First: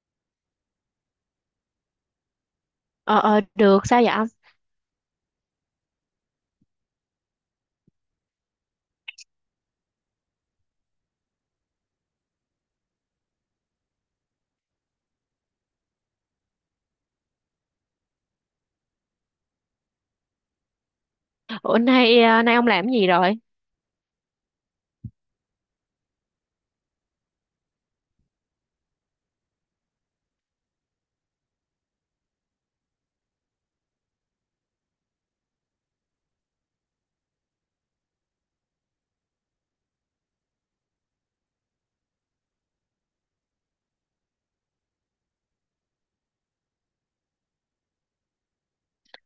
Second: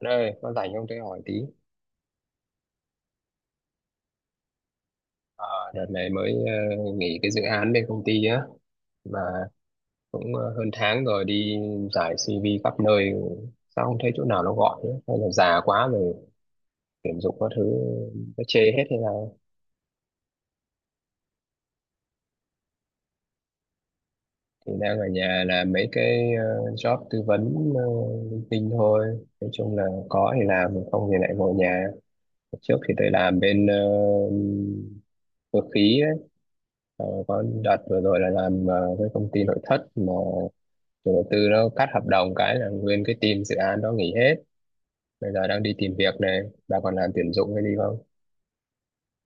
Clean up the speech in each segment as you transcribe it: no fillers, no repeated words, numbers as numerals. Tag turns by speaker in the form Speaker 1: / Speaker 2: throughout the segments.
Speaker 1: Anh ơi, con rảnh không tôi hỏi tí.
Speaker 2: Ờ, Được, sao vậy ông?
Speaker 1: Ờ, Đợt này mới nghỉ cái dự án bên công ty á, mà cũng hơn tháng rồi đi giải CV khắp nơi, sao không thấy chỗ nào nó gọi nữa? Hay là già quá rồi, tuyển dụng các thứ nó chê hết hay nào?
Speaker 2: Ủa, nay ông làm cái gì rồi?
Speaker 1: Thì đang ở nhà làm mấy cái job tư vấn linh tinh thôi. Nói chung là có thì làm, không thì lại ngồi nhà. Trước thì tôi làm bên cơ khí ấy. Có đợt vừa rồi là làm với công ty nội thất mà chủ đầu tư nó cắt hợp đồng, cái là nguyên cái team dự án đó nghỉ hết. Bây giờ đang đi tìm việc này, bà còn làm tuyển dụng hay đi không?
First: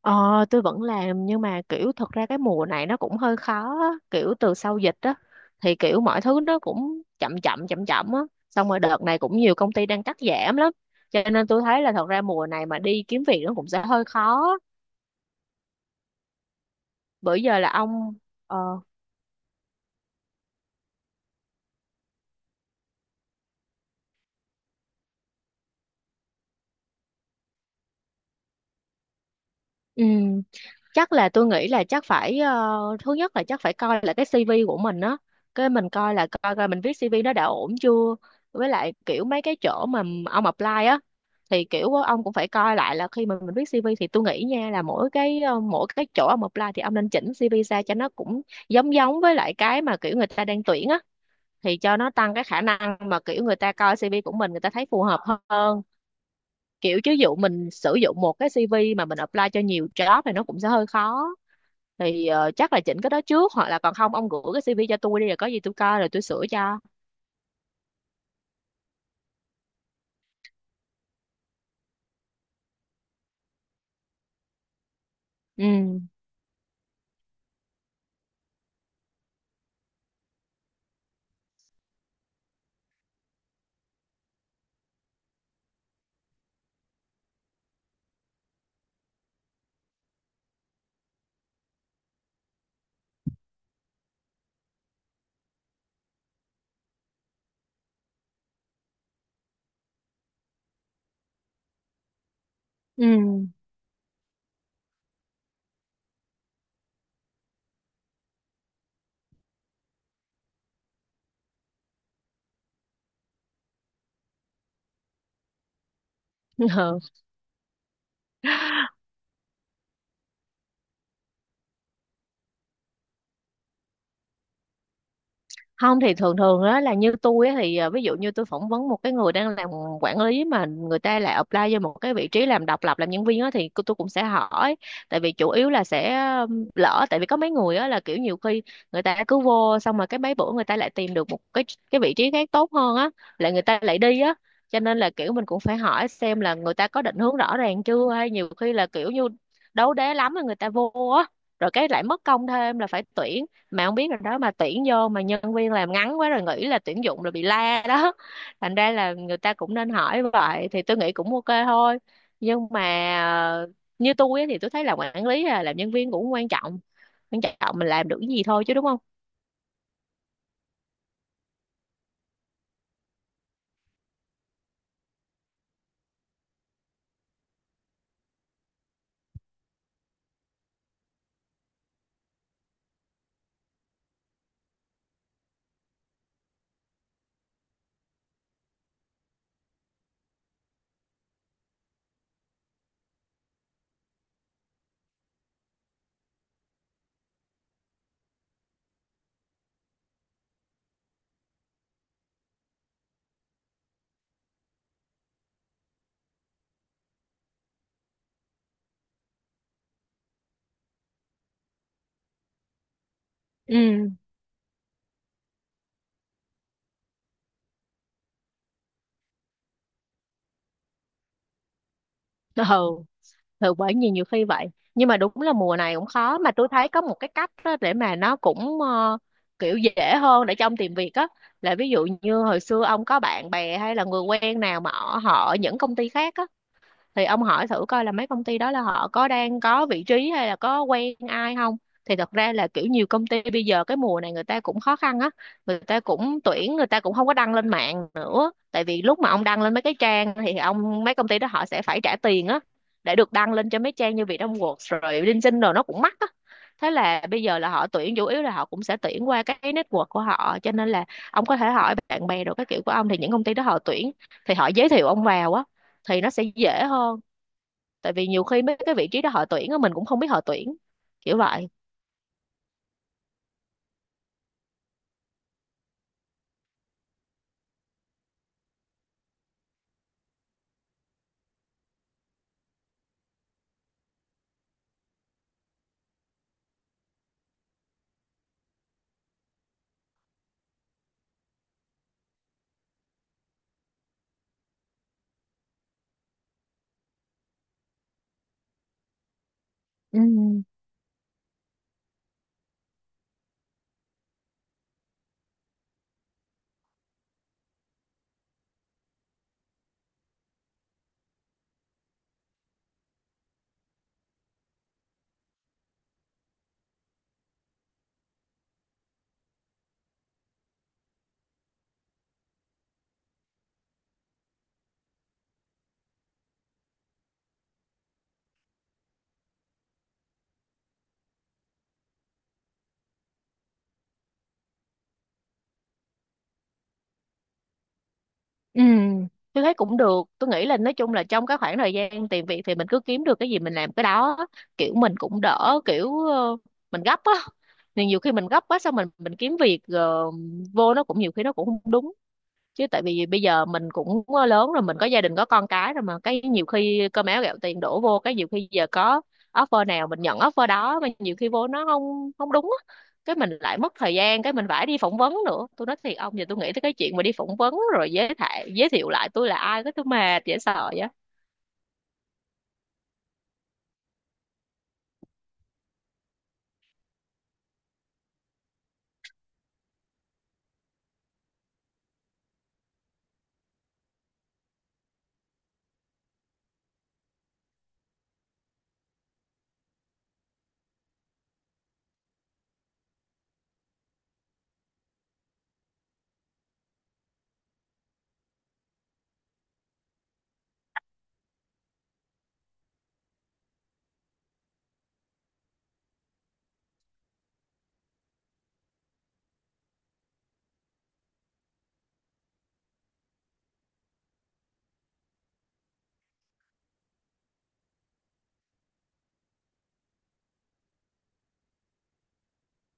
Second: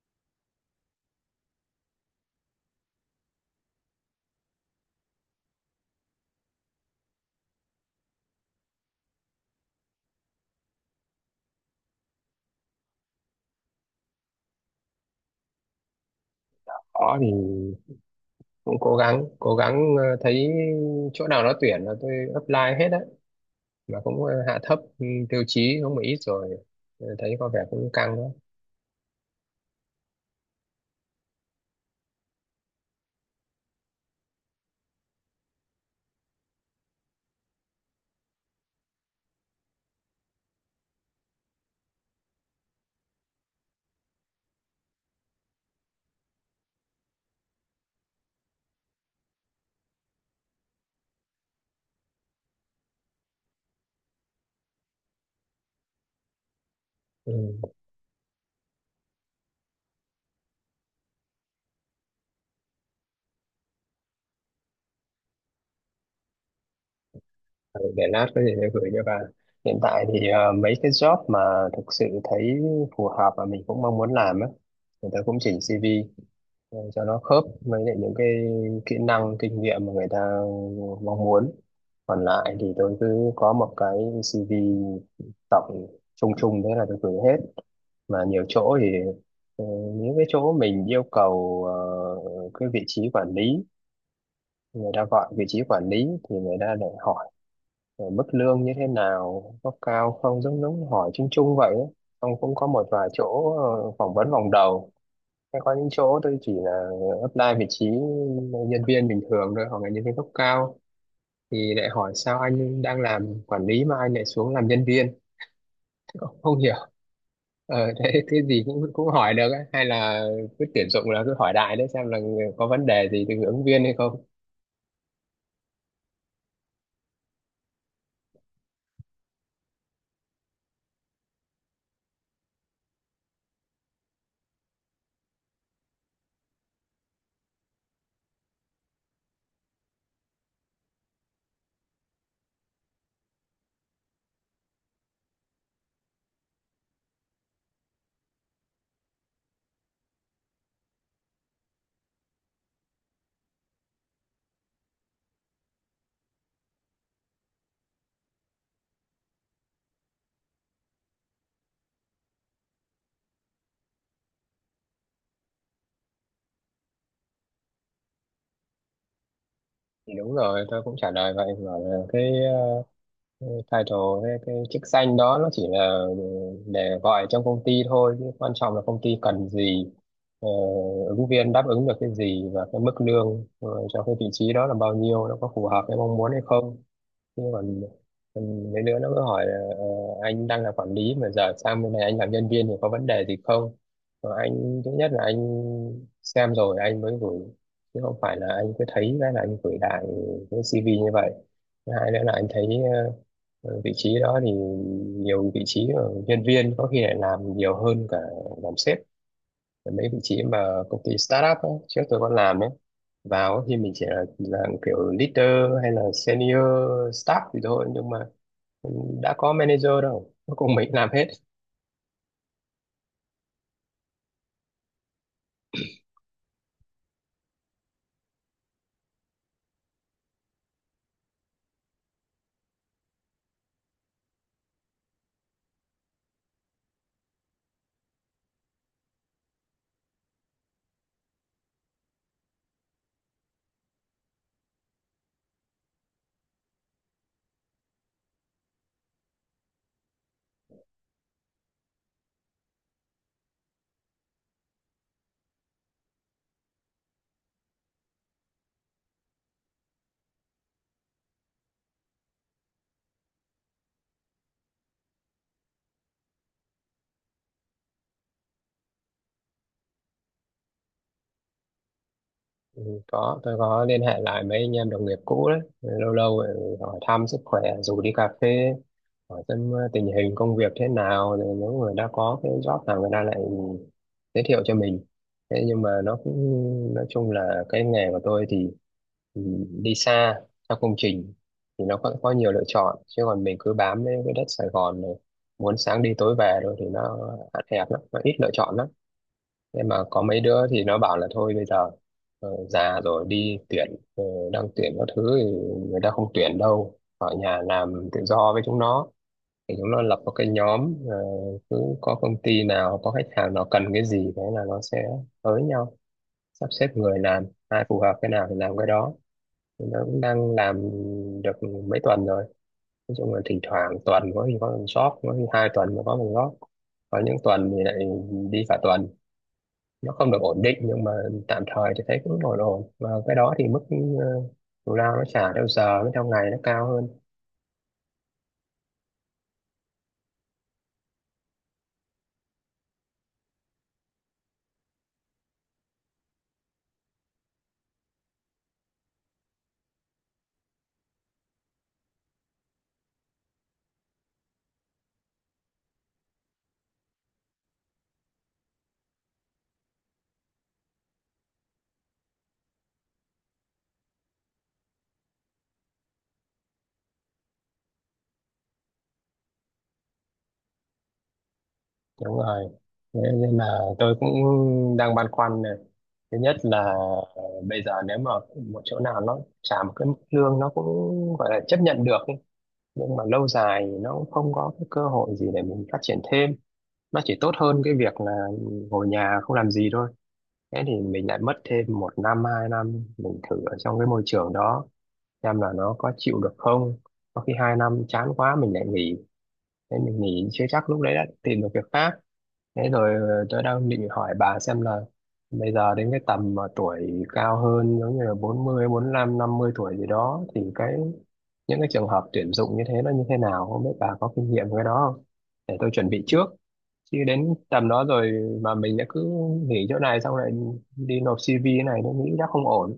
Speaker 2: Ờ, tôi vẫn làm, nhưng mà kiểu thật ra cái mùa này nó cũng hơi khó á. Kiểu từ sau dịch á, thì kiểu mọi thứ nó cũng chậm chậm, chậm chậm á. Xong rồi đợt này cũng nhiều công ty đang cắt giảm lắm. Cho nên tôi thấy là thật ra mùa này mà đi kiếm việc nó cũng sẽ hơi khó.
Speaker 1: Có thì
Speaker 2: Bữa giờ là ông,
Speaker 1: cũng
Speaker 2: ờ,
Speaker 1: cố gắng cố gắng, thấy chỗ nào nó tuyển là tôi apply hết á, mà cũng hạ thấp tiêu chí không một ít rồi. Thấy có vẻ cũng căng đó.
Speaker 2: ừ, chắc là tôi nghĩ là chắc phải thứ nhất là chắc phải coi là cái CV của mình á, cái mình coi là coi coi mình viết CV nó đã ổn chưa, với lại kiểu mấy cái chỗ mà ông apply á, thì kiểu ông cũng phải coi lại là khi mà mình viết CV thì tôi nghĩ nha là mỗi cái chỗ ông apply thì ông nên chỉnh CV ra cho nó cũng giống giống với lại cái mà kiểu người ta đang tuyển á, thì cho nó tăng cái khả năng mà kiểu người ta coi CV của mình người ta thấy phù hợp hơn, kiểu chứ dụ mình
Speaker 1: Ừ.
Speaker 2: sử dụng một cái CV mà mình apply cho nhiều job thì nó cũng sẽ hơi khó. Thì chắc là chỉnh cái đó trước, hoặc là còn không ông gửi cái CV cho tôi đi rồi có gì tôi coi rồi tôi sửa cho.
Speaker 1: Ờ, để lát có gì tôi gửi cho bà. Hiện tại thì mấy cái job mà thực sự thấy phù hợp và mình cũng mong muốn làm á, người ta cũng chỉnh
Speaker 2: Ừ,
Speaker 1: CV để cho nó khớp với lại những cái kỹ năng kinh nghiệm mà người ta mong muốn. Còn lại thì tôi cứ có một cái CV tổng chung chung, thế là tôi gửi hết. Mà nhiều chỗ thì ờ, những cái chỗ mình yêu cầu cái vị trí quản lý, người ta gọi vị trí quản lý thì người ta lại hỏi mức lương như thế nào, có cao không, giống giống hỏi chung chung vậy ấy. Xong cũng có một vài
Speaker 2: ừ.
Speaker 1: chỗ phỏng vấn vòng đầu. Có những chỗ tôi chỉ là apply vị trí nhân viên bình thường thôi, hoặc là nhân viên cấp cao thì lại hỏi sao anh đang làm quản lý mà anh lại xuống làm nhân viên, không hiểu. Thế cái gì cũng cũng hỏi được ấy. Hay là cứ tuyển dụng là cứ hỏi đại đấy xem là có vấn đề gì từ ứng viên hay không.
Speaker 2: Không thì thường thường đó là như tôi á, thì à, ví dụ như tôi phỏng vấn một cái người đang làm quản lý mà người ta lại apply vô một cái vị trí làm độc lập làm nhân viên á, thì tôi cũng sẽ hỏi. Tại vì chủ yếu là sẽ lỡ tại vì có mấy người á là kiểu nhiều khi người ta cứ vô, xong mà cái mấy bữa người ta lại tìm được một cái vị trí khác tốt hơn á, lại người ta lại đi á. Cho nên là kiểu mình cũng phải hỏi xem là người ta có định hướng rõ ràng chưa, hay nhiều khi là kiểu như đấu đá lắm rồi người ta vô á, rồi cái lại mất công thêm là phải tuyển, mà không biết rồi đó mà tuyển vô mà nhân viên làm ngắn quá rồi nghĩ là tuyển dụng rồi bị la đó. Thành ra là người ta cũng nên hỏi vậy thì tôi nghĩ cũng ok thôi. Nhưng mà ờ, như tôi á thì tôi thấy làm quản lý hay là làm nhân viên cũng quan trọng, quan trọng mình làm được cái gì thôi chứ đúng không?
Speaker 1: Thì đúng rồi, tôi cũng trả lời vậy, bảo là cái title, cái chức danh đó nó chỉ là để gọi trong công ty thôi, chứ quan trọng là công ty cần gì. ờ, Ứng viên đáp ứng được cái gì, và cái mức lương cho cái vị trí đó là bao nhiêu, nó có phù hợp với mong muốn hay không. Nhưng mà ừ, mấy đứa nó cứ hỏi là anh đang là quản lý mà giờ sang bên này anh làm nhân viên thì có vấn đề gì không. Mà anh thứ nhất là anh xem rồi anh mới gửi, chứ không phải là anh cứ thấy cái là anh gửi lại cái CV như vậy. Thứ hai nữa là anh thấy ờ, vị trí đó thì nhiều vị trí ở nhân viên có khi lại làm nhiều hơn cả làm sếp. Mấy vị trí mà công ty startup ấy, trước tôi còn làm ấy, vào thì mình chỉ là dạng kiểu leader hay là senior staff thì thôi, nhưng mà đã có manager đâu, cuối cùng mình làm hết.
Speaker 2: Ừ, ừ, bởi vì nhiều khi vậy. Nhưng mà đúng là mùa này cũng khó, mà tôi thấy có một cái cách á để mà nó cũng kiểu dễ hơn để cho ông tìm việc á, là ví dụ như hồi xưa ông có bạn bè hay là người quen nào mà ở họ ở những công ty khác á, thì ông hỏi thử coi là mấy công ty đó là họ có đang có vị trí hay là có quen ai không. Thì thật ra là kiểu nhiều công ty bây giờ cái mùa này người ta cũng khó khăn á, người ta cũng tuyển, người ta cũng không có đăng lên mạng, tại vì lúc mà ông đăng lên mấy cái trang thì ông, mấy công ty đó họ sẽ phải trả tiền á, để được đăng lên cho mấy trang như Vietnamworks rồi LinkedIn rồi nó cũng mắc á. Thế là bây giờ là họ tuyển chủ yếu là họ cũng sẽ tuyển qua cái network của họ, cho nên là ông có thể hỏi bạn bè rồi các kiểu của ông, thì những công ty đó họ tuyển thì họ giới thiệu ông vào á, thì nó sẽ dễ hơn. Tại vì nhiều khi mấy cái vị trí đó họ tuyển á mình cũng không biết họ tuyển, kiểu vậy.
Speaker 1: Ừ, có tôi có liên hệ lại mấy anh em đồng nghiệp cũ đấy, lâu lâu lại hỏi thăm sức khỏe rủ đi cà phê, hỏi xem tình hình công việc thế nào, rồi nếu người đã có cái job nào người ta lại giới thiệu cho mình. Thế nhưng mà nó cũng nói chung là cái nghề của tôi thì ừ, đi xa theo công trình thì nó có nhiều lựa chọn, chứ còn mình cứ bám lấy cái đất Sài Gòn này muốn sáng đi tối về rồi thì nó hạn hẹp lắm, nó ít lựa chọn lắm. Thế mà
Speaker 2: Ừ,
Speaker 1: có mấy đứa thì nó bảo là thôi bây giờ già rồi đi tuyển, ờ, đang tuyển các thứ thì người ta không tuyển đâu, ở nhà làm tự do với chúng nó. Thì chúng nó lập một cái nhóm, cứ có công ty nào, có khách hàng nào cần cái gì, thế là nó sẽ tới nhau sắp xếp người làm, ai phù hợp cái nào thì làm cái đó. Thì nó cũng đang làm được mấy tuần rồi. Nói chung là thỉnh thoảng tuần có khi có một shop, có khi 2 tuần mới có một shop, có những tuần thì lại đi cả tuần, nó không được ổn định. Nhưng mà tạm thời thì thấy cũng ổn ổn, và cái đó thì mức ờ, thù lao nó trả theo giờ với theo ngày nó cao hơn.
Speaker 2: ừ, tôi thấy cũng được, tôi nghĩ là nói chung là trong cái khoảng thời gian tìm việc thì mình cứ kiếm được cái gì mình làm cái đó, kiểu mình cũng đỡ kiểu mình gấp á. Thì nhiều khi mình gấp quá, xong mình kiếm việc vô nó cũng nhiều khi nó cũng không đúng, chứ tại vì bây giờ mình cũng lớn rồi, mình có gia đình có con cái rồi, mà cái nhiều khi cơm áo gạo tiền đổ vô, cái nhiều khi giờ có offer nào mình nhận offer đó, mà nhiều khi vô nó không không đúng á, cái mình lại mất thời gian, cái mình phải đi phỏng vấn nữa. Tôi nói thiệt ông, giờ tôi nghĩ tới cái chuyện mà đi phỏng vấn rồi giới thiệu lại tôi là ai, cái tôi mệt dễ sợ vậy.
Speaker 1: Đúng rồi, thế nên là tôi cũng đang băn khoăn này. Thứ nhất là ờ, bây giờ nếu mà một chỗ nào nó trả một cái mức lương nó cũng gọi là chấp nhận được ý. Nhưng mà lâu dài nó cũng không có cái cơ hội gì để mình phát triển thêm, nó chỉ tốt hơn cái việc là ngồi nhà không làm gì thôi. Thế thì mình lại mất thêm một năm 2 năm mình thử ở trong cái môi trường đó xem là nó có chịu được không. Có khi 2 năm chán quá mình lại nghỉ, thế mình nghỉ chưa chắc lúc đấy đã tìm được việc khác. Thế rồi tôi đang định hỏi bà xem là bây giờ đến cái tầm mà tuổi cao hơn, giống như là 40, 50 tuổi gì đó, thì cái những cái trường hợp tuyển dụng như thế nó như thế nào, không biết bà có kinh nghiệm với cái đó không, để tôi chuẩn bị trước. Chứ đến tầm đó rồi mà mình đã cứ nghỉ chỗ này xong lại đi nộp CV, này nó nghĩ đã không ổn.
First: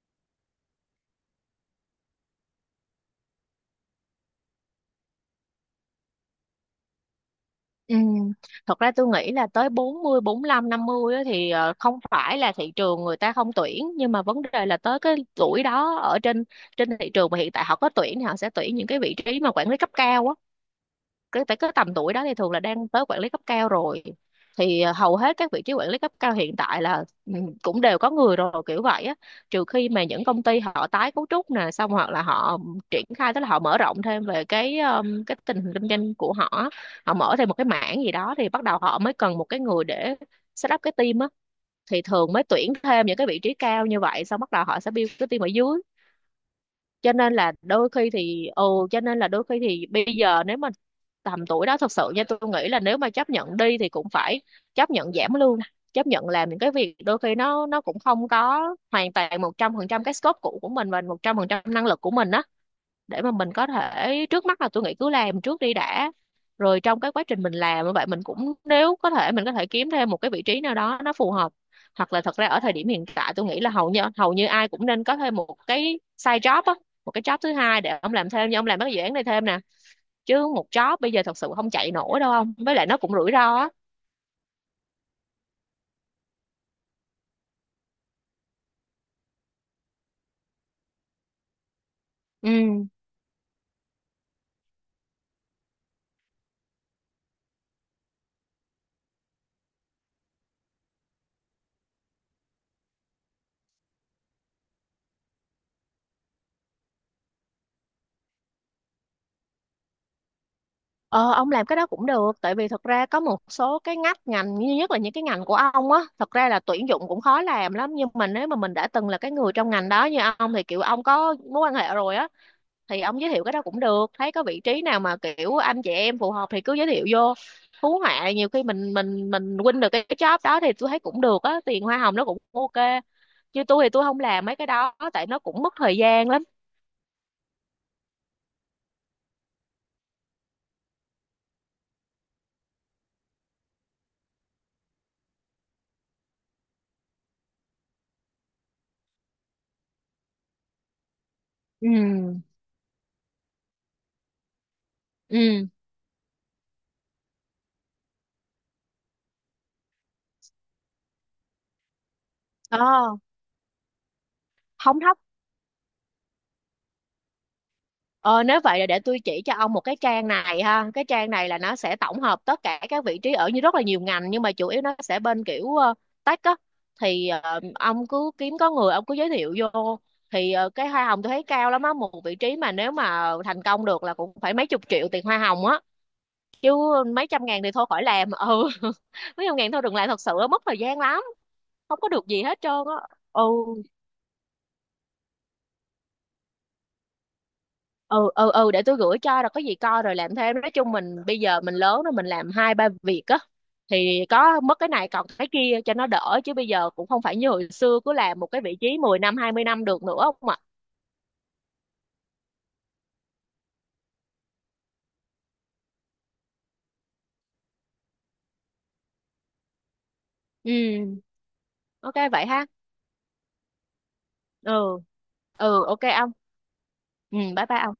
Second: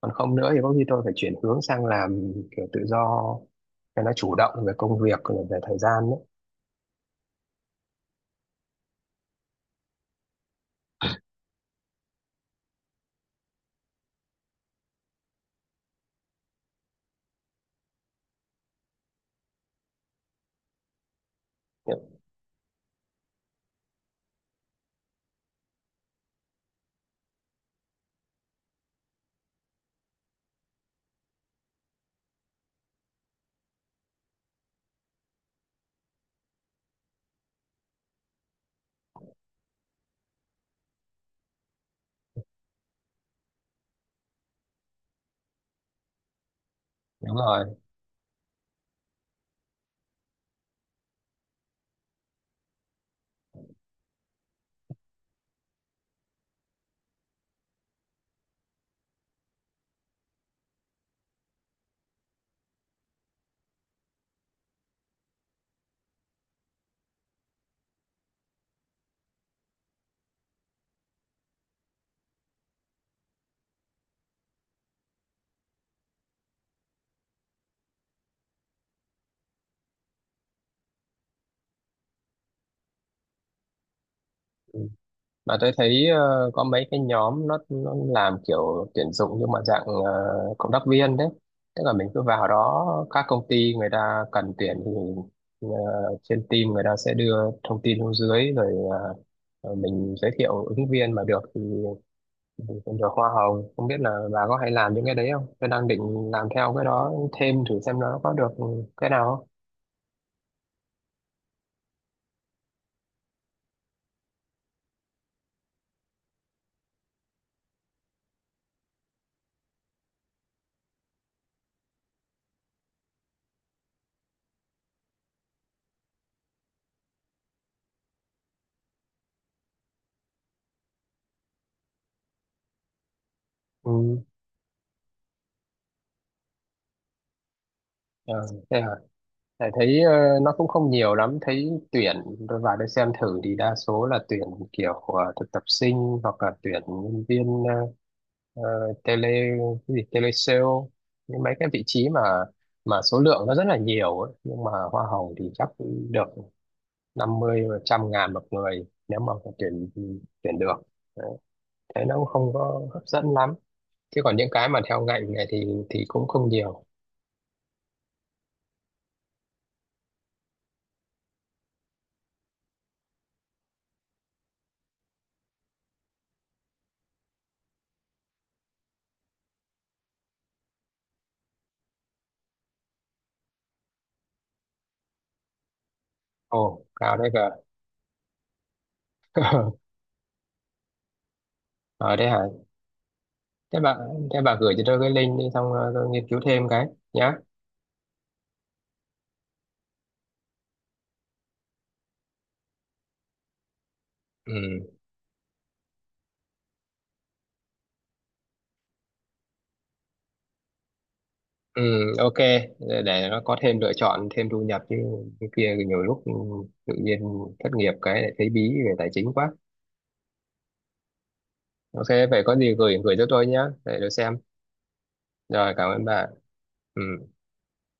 Speaker 1: Còn không nữa thì có khi tôi phải chuyển hướng sang làm kiểu tự do cho nó chủ động về công việc, về thời gian.
Speaker 2: Ừ. Thật ra tôi nghĩ là tới 40, năm 50 á, thì không phải là thị trường người ta không tuyển, nhưng mà vấn đề là tới cái tuổi đó, ở trên trên thị trường mà hiện tại họ có tuyển thì họ sẽ tuyển những cái vị trí mà quản lý cấp cao á, cái phải cái tầm
Speaker 1: Đấy.
Speaker 2: tuổi đó thì thường là đang tới quản lý cấp cao rồi. Thì à, hầu hết các vị trí quản lý cấp cao hiện tại là ừ, cũng đều có người rồi kiểu vậy á, trừ khi mà những công ty họ tái cấu trúc nè, xong hoặc là họ triển khai, tức là họ mở rộng thêm về cái tình hình kinh doanh của họ á. Họ mở thêm một cái mảng gì đó thì bắt đầu họ mới cần một cái người để set up cái team á, thì thường mới tuyển thêm những cái vị trí cao như vậy, xong bắt đầu họ sẽ build cái team ở dưới. Cho nên
Speaker 1: Đúng
Speaker 2: là
Speaker 1: rồi.
Speaker 2: đôi khi thì ừ. Cho nên là đôi khi thì bây giờ nếu mà tầm tuổi đó thật sự nha, tôi nghĩ là nếu mà chấp nhận đi thì cũng phải chấp nhận giảm lương, chấp nhận làm những cái việc đôi khi nó cũng không có hoàn toàn 100% cái scope cũ của mình và 100% năng lực của mình á, để mà mình có thể, trước mắt là tôi nghĩ cứ làm trước đi đã, rồi trong cái quá trình mình làm như vậy mình cũng, nếu có thể mình có thể kiếm thêm một cái vị trí nào đó nó phù hợp. Hoặc là thật ra ở thời điểm hiện tại tôi nghĩ là hầu như ai cũng nên có thêm một cái side job á, một cái job thứ hai để ông làm thêm nhưng ông làm mấy cái dự án này thêm nè, chứ một job bây giờ thật sự không chạy nổi đâu ông, với lại nó cũng rủi ro á.
Speaker 1: Mà tôi thấy có mấy cái nhóm nó làm kiểu tuyển dụng, nhưng mà dạng cộng tác viên đấy. Tức là mình cứ vào
Speaker 2: Ừ.
Speaker 1: đó, các công ty người ta cần tuyển thì ờ, trên team người ta sẽ đưa thông tin xuống dưới, rồi ờ, mình giới thiệu ứng viên mà được thì mình cũng được hoa hồng. Không biết là bà có hay làm những cái đấy không? Tôi đang định làm theo cái đó thêm thử xem nó có được cái nào không.
Speaker 2: Ờ, ông làm cái đó cũng được, tại vì thật ra có một số cái ngách ngành như nhất là những cái ngành của ông á, thật ra là tuyển dụng cũng khó làm lắm, nhưng mà nếu mà mình đã từng là cái người trong ngành đó như ông thì kiểu ông có mối quan hệ rồi á, thì ông giới thiệu cái đó cũng được, thấy có vị trí nào mà kiểu anh chị em phù hợp thì cứ giới thiệu vô, hú họa nhiều khi mình win được cái job đó thì tôi thấy cũng được á, tiền hoa hồng nó cũng ok. Chứ tôi thì tôi không
Speaker 1: Ừ.
Speaker 2: làm mấy cái đó tại nó cũng mất thời gian lắm.
Speaker 1: Ờ, Thế hả? Tại thấy nó cũng không nhiều lắm, thấy tuyển tôi vào đây xem thử thì đa số là tuyển kiểu thực tập sinh, hoặc là tuyển nhân viên ờ, tele, cái gì tele sale, những mấy cái vị
Speaker 2: Ừ,
Speaker 1: trí mà số lượng nó rất là nhiều ấy. Nhưng mà hoa hồng
Speaker 2: ừ,
Speaker 1: thì chắc được 50 trăm ngàn một người nếu mà tuyển tuyển được. Đấy. Thấy nó cũng không
Speaker 2: ờ,
Speaker 1: có hấp dẫn lắm. Chứ còn những cái mà
Speaker 2: không
Speaker 1: theo
Speaker 2: thóc.
Speaker 1: ngành này thì cũng không nhiều.
Speaker 2: Ờ, nếu vậy là để tôi chỉ cho ông một cái trang này ha. Cái trang này là nó sẽ tổng hợp tất cả các vị trí ở như rất là nhiều ngành, nhưng mà chủ yếu nó sẽ bên kiểu tech á. Thì ông cứ kiếm có người ông cứ giới thiệu vô. Thì cái hoa hồng tôi thấy cao lắm á, một vị trí mà nếu mà thành công được là cũng phải mấy chục triệu tiền hoa hồng á. Chứ
Speaker 1: Ồ, cao
Speaker 2: mấy
Speaker 1: đấy
Speaker 2: trăm
Speaker 1: cơ.
Speaker 2: ngàn thì thôi khỏi làm. Ừ. Mấy trăm ngàn thôi đừng làm thật sự á, mất thời gian lắm, không có
Speaker 1: Ở
Speaker 2: được
Speaker 1: đây hả?
Speaker 2: gì hết trơn á. Ừ.
Speaker 1: thế bà thế bà gửi cho tôi cái link đi, xong tôi nghiên cứu thêm cái nhá.
Speaker 2: Ừ, ừ, ừ, để tôi gửi cho rồi có gì coi rồi làm thêm. Nói chung mình bây giờ mình lớn rồi mình làm hai ba việc á, thì có mất cái
Speaker 1: Ừ,
Speaker 2: này còn cái kia cho nó đỡ, chứ bây giờ cũng không phải như hồi xưa cứ làm một cái vị trí 10 năm 20 năm được nữa ông ạ.
Speaker 1: ừ, ok. Để nó có thêm lựa chọn, thêm thu nhập chứ. Cái kia thì nhiều lúc tự nhiên thất nghiệp cái lại thấy bí về tài chính quá.
Speaker 2: Ừ.
Speaker 1: Ok
Speaker 2: Ok
Speaker 1: vậy,
Speaker 2: vậy
Speaker 1: có
Speaker 2: ha.
Speaker 1: gì gửi gửi cho tôi nhá, để tôi xem.
Speaker 2: Ừ.
Speaker 1: Rồi
Speaker 2: Ừ,
Speaker 1: cảm
Speaker 2: ok
Speaker 1: ơn bà.
Speaker 2: ông.
Speaker 1: Ừ.
Speaker 2: Ừ, bye bye ông.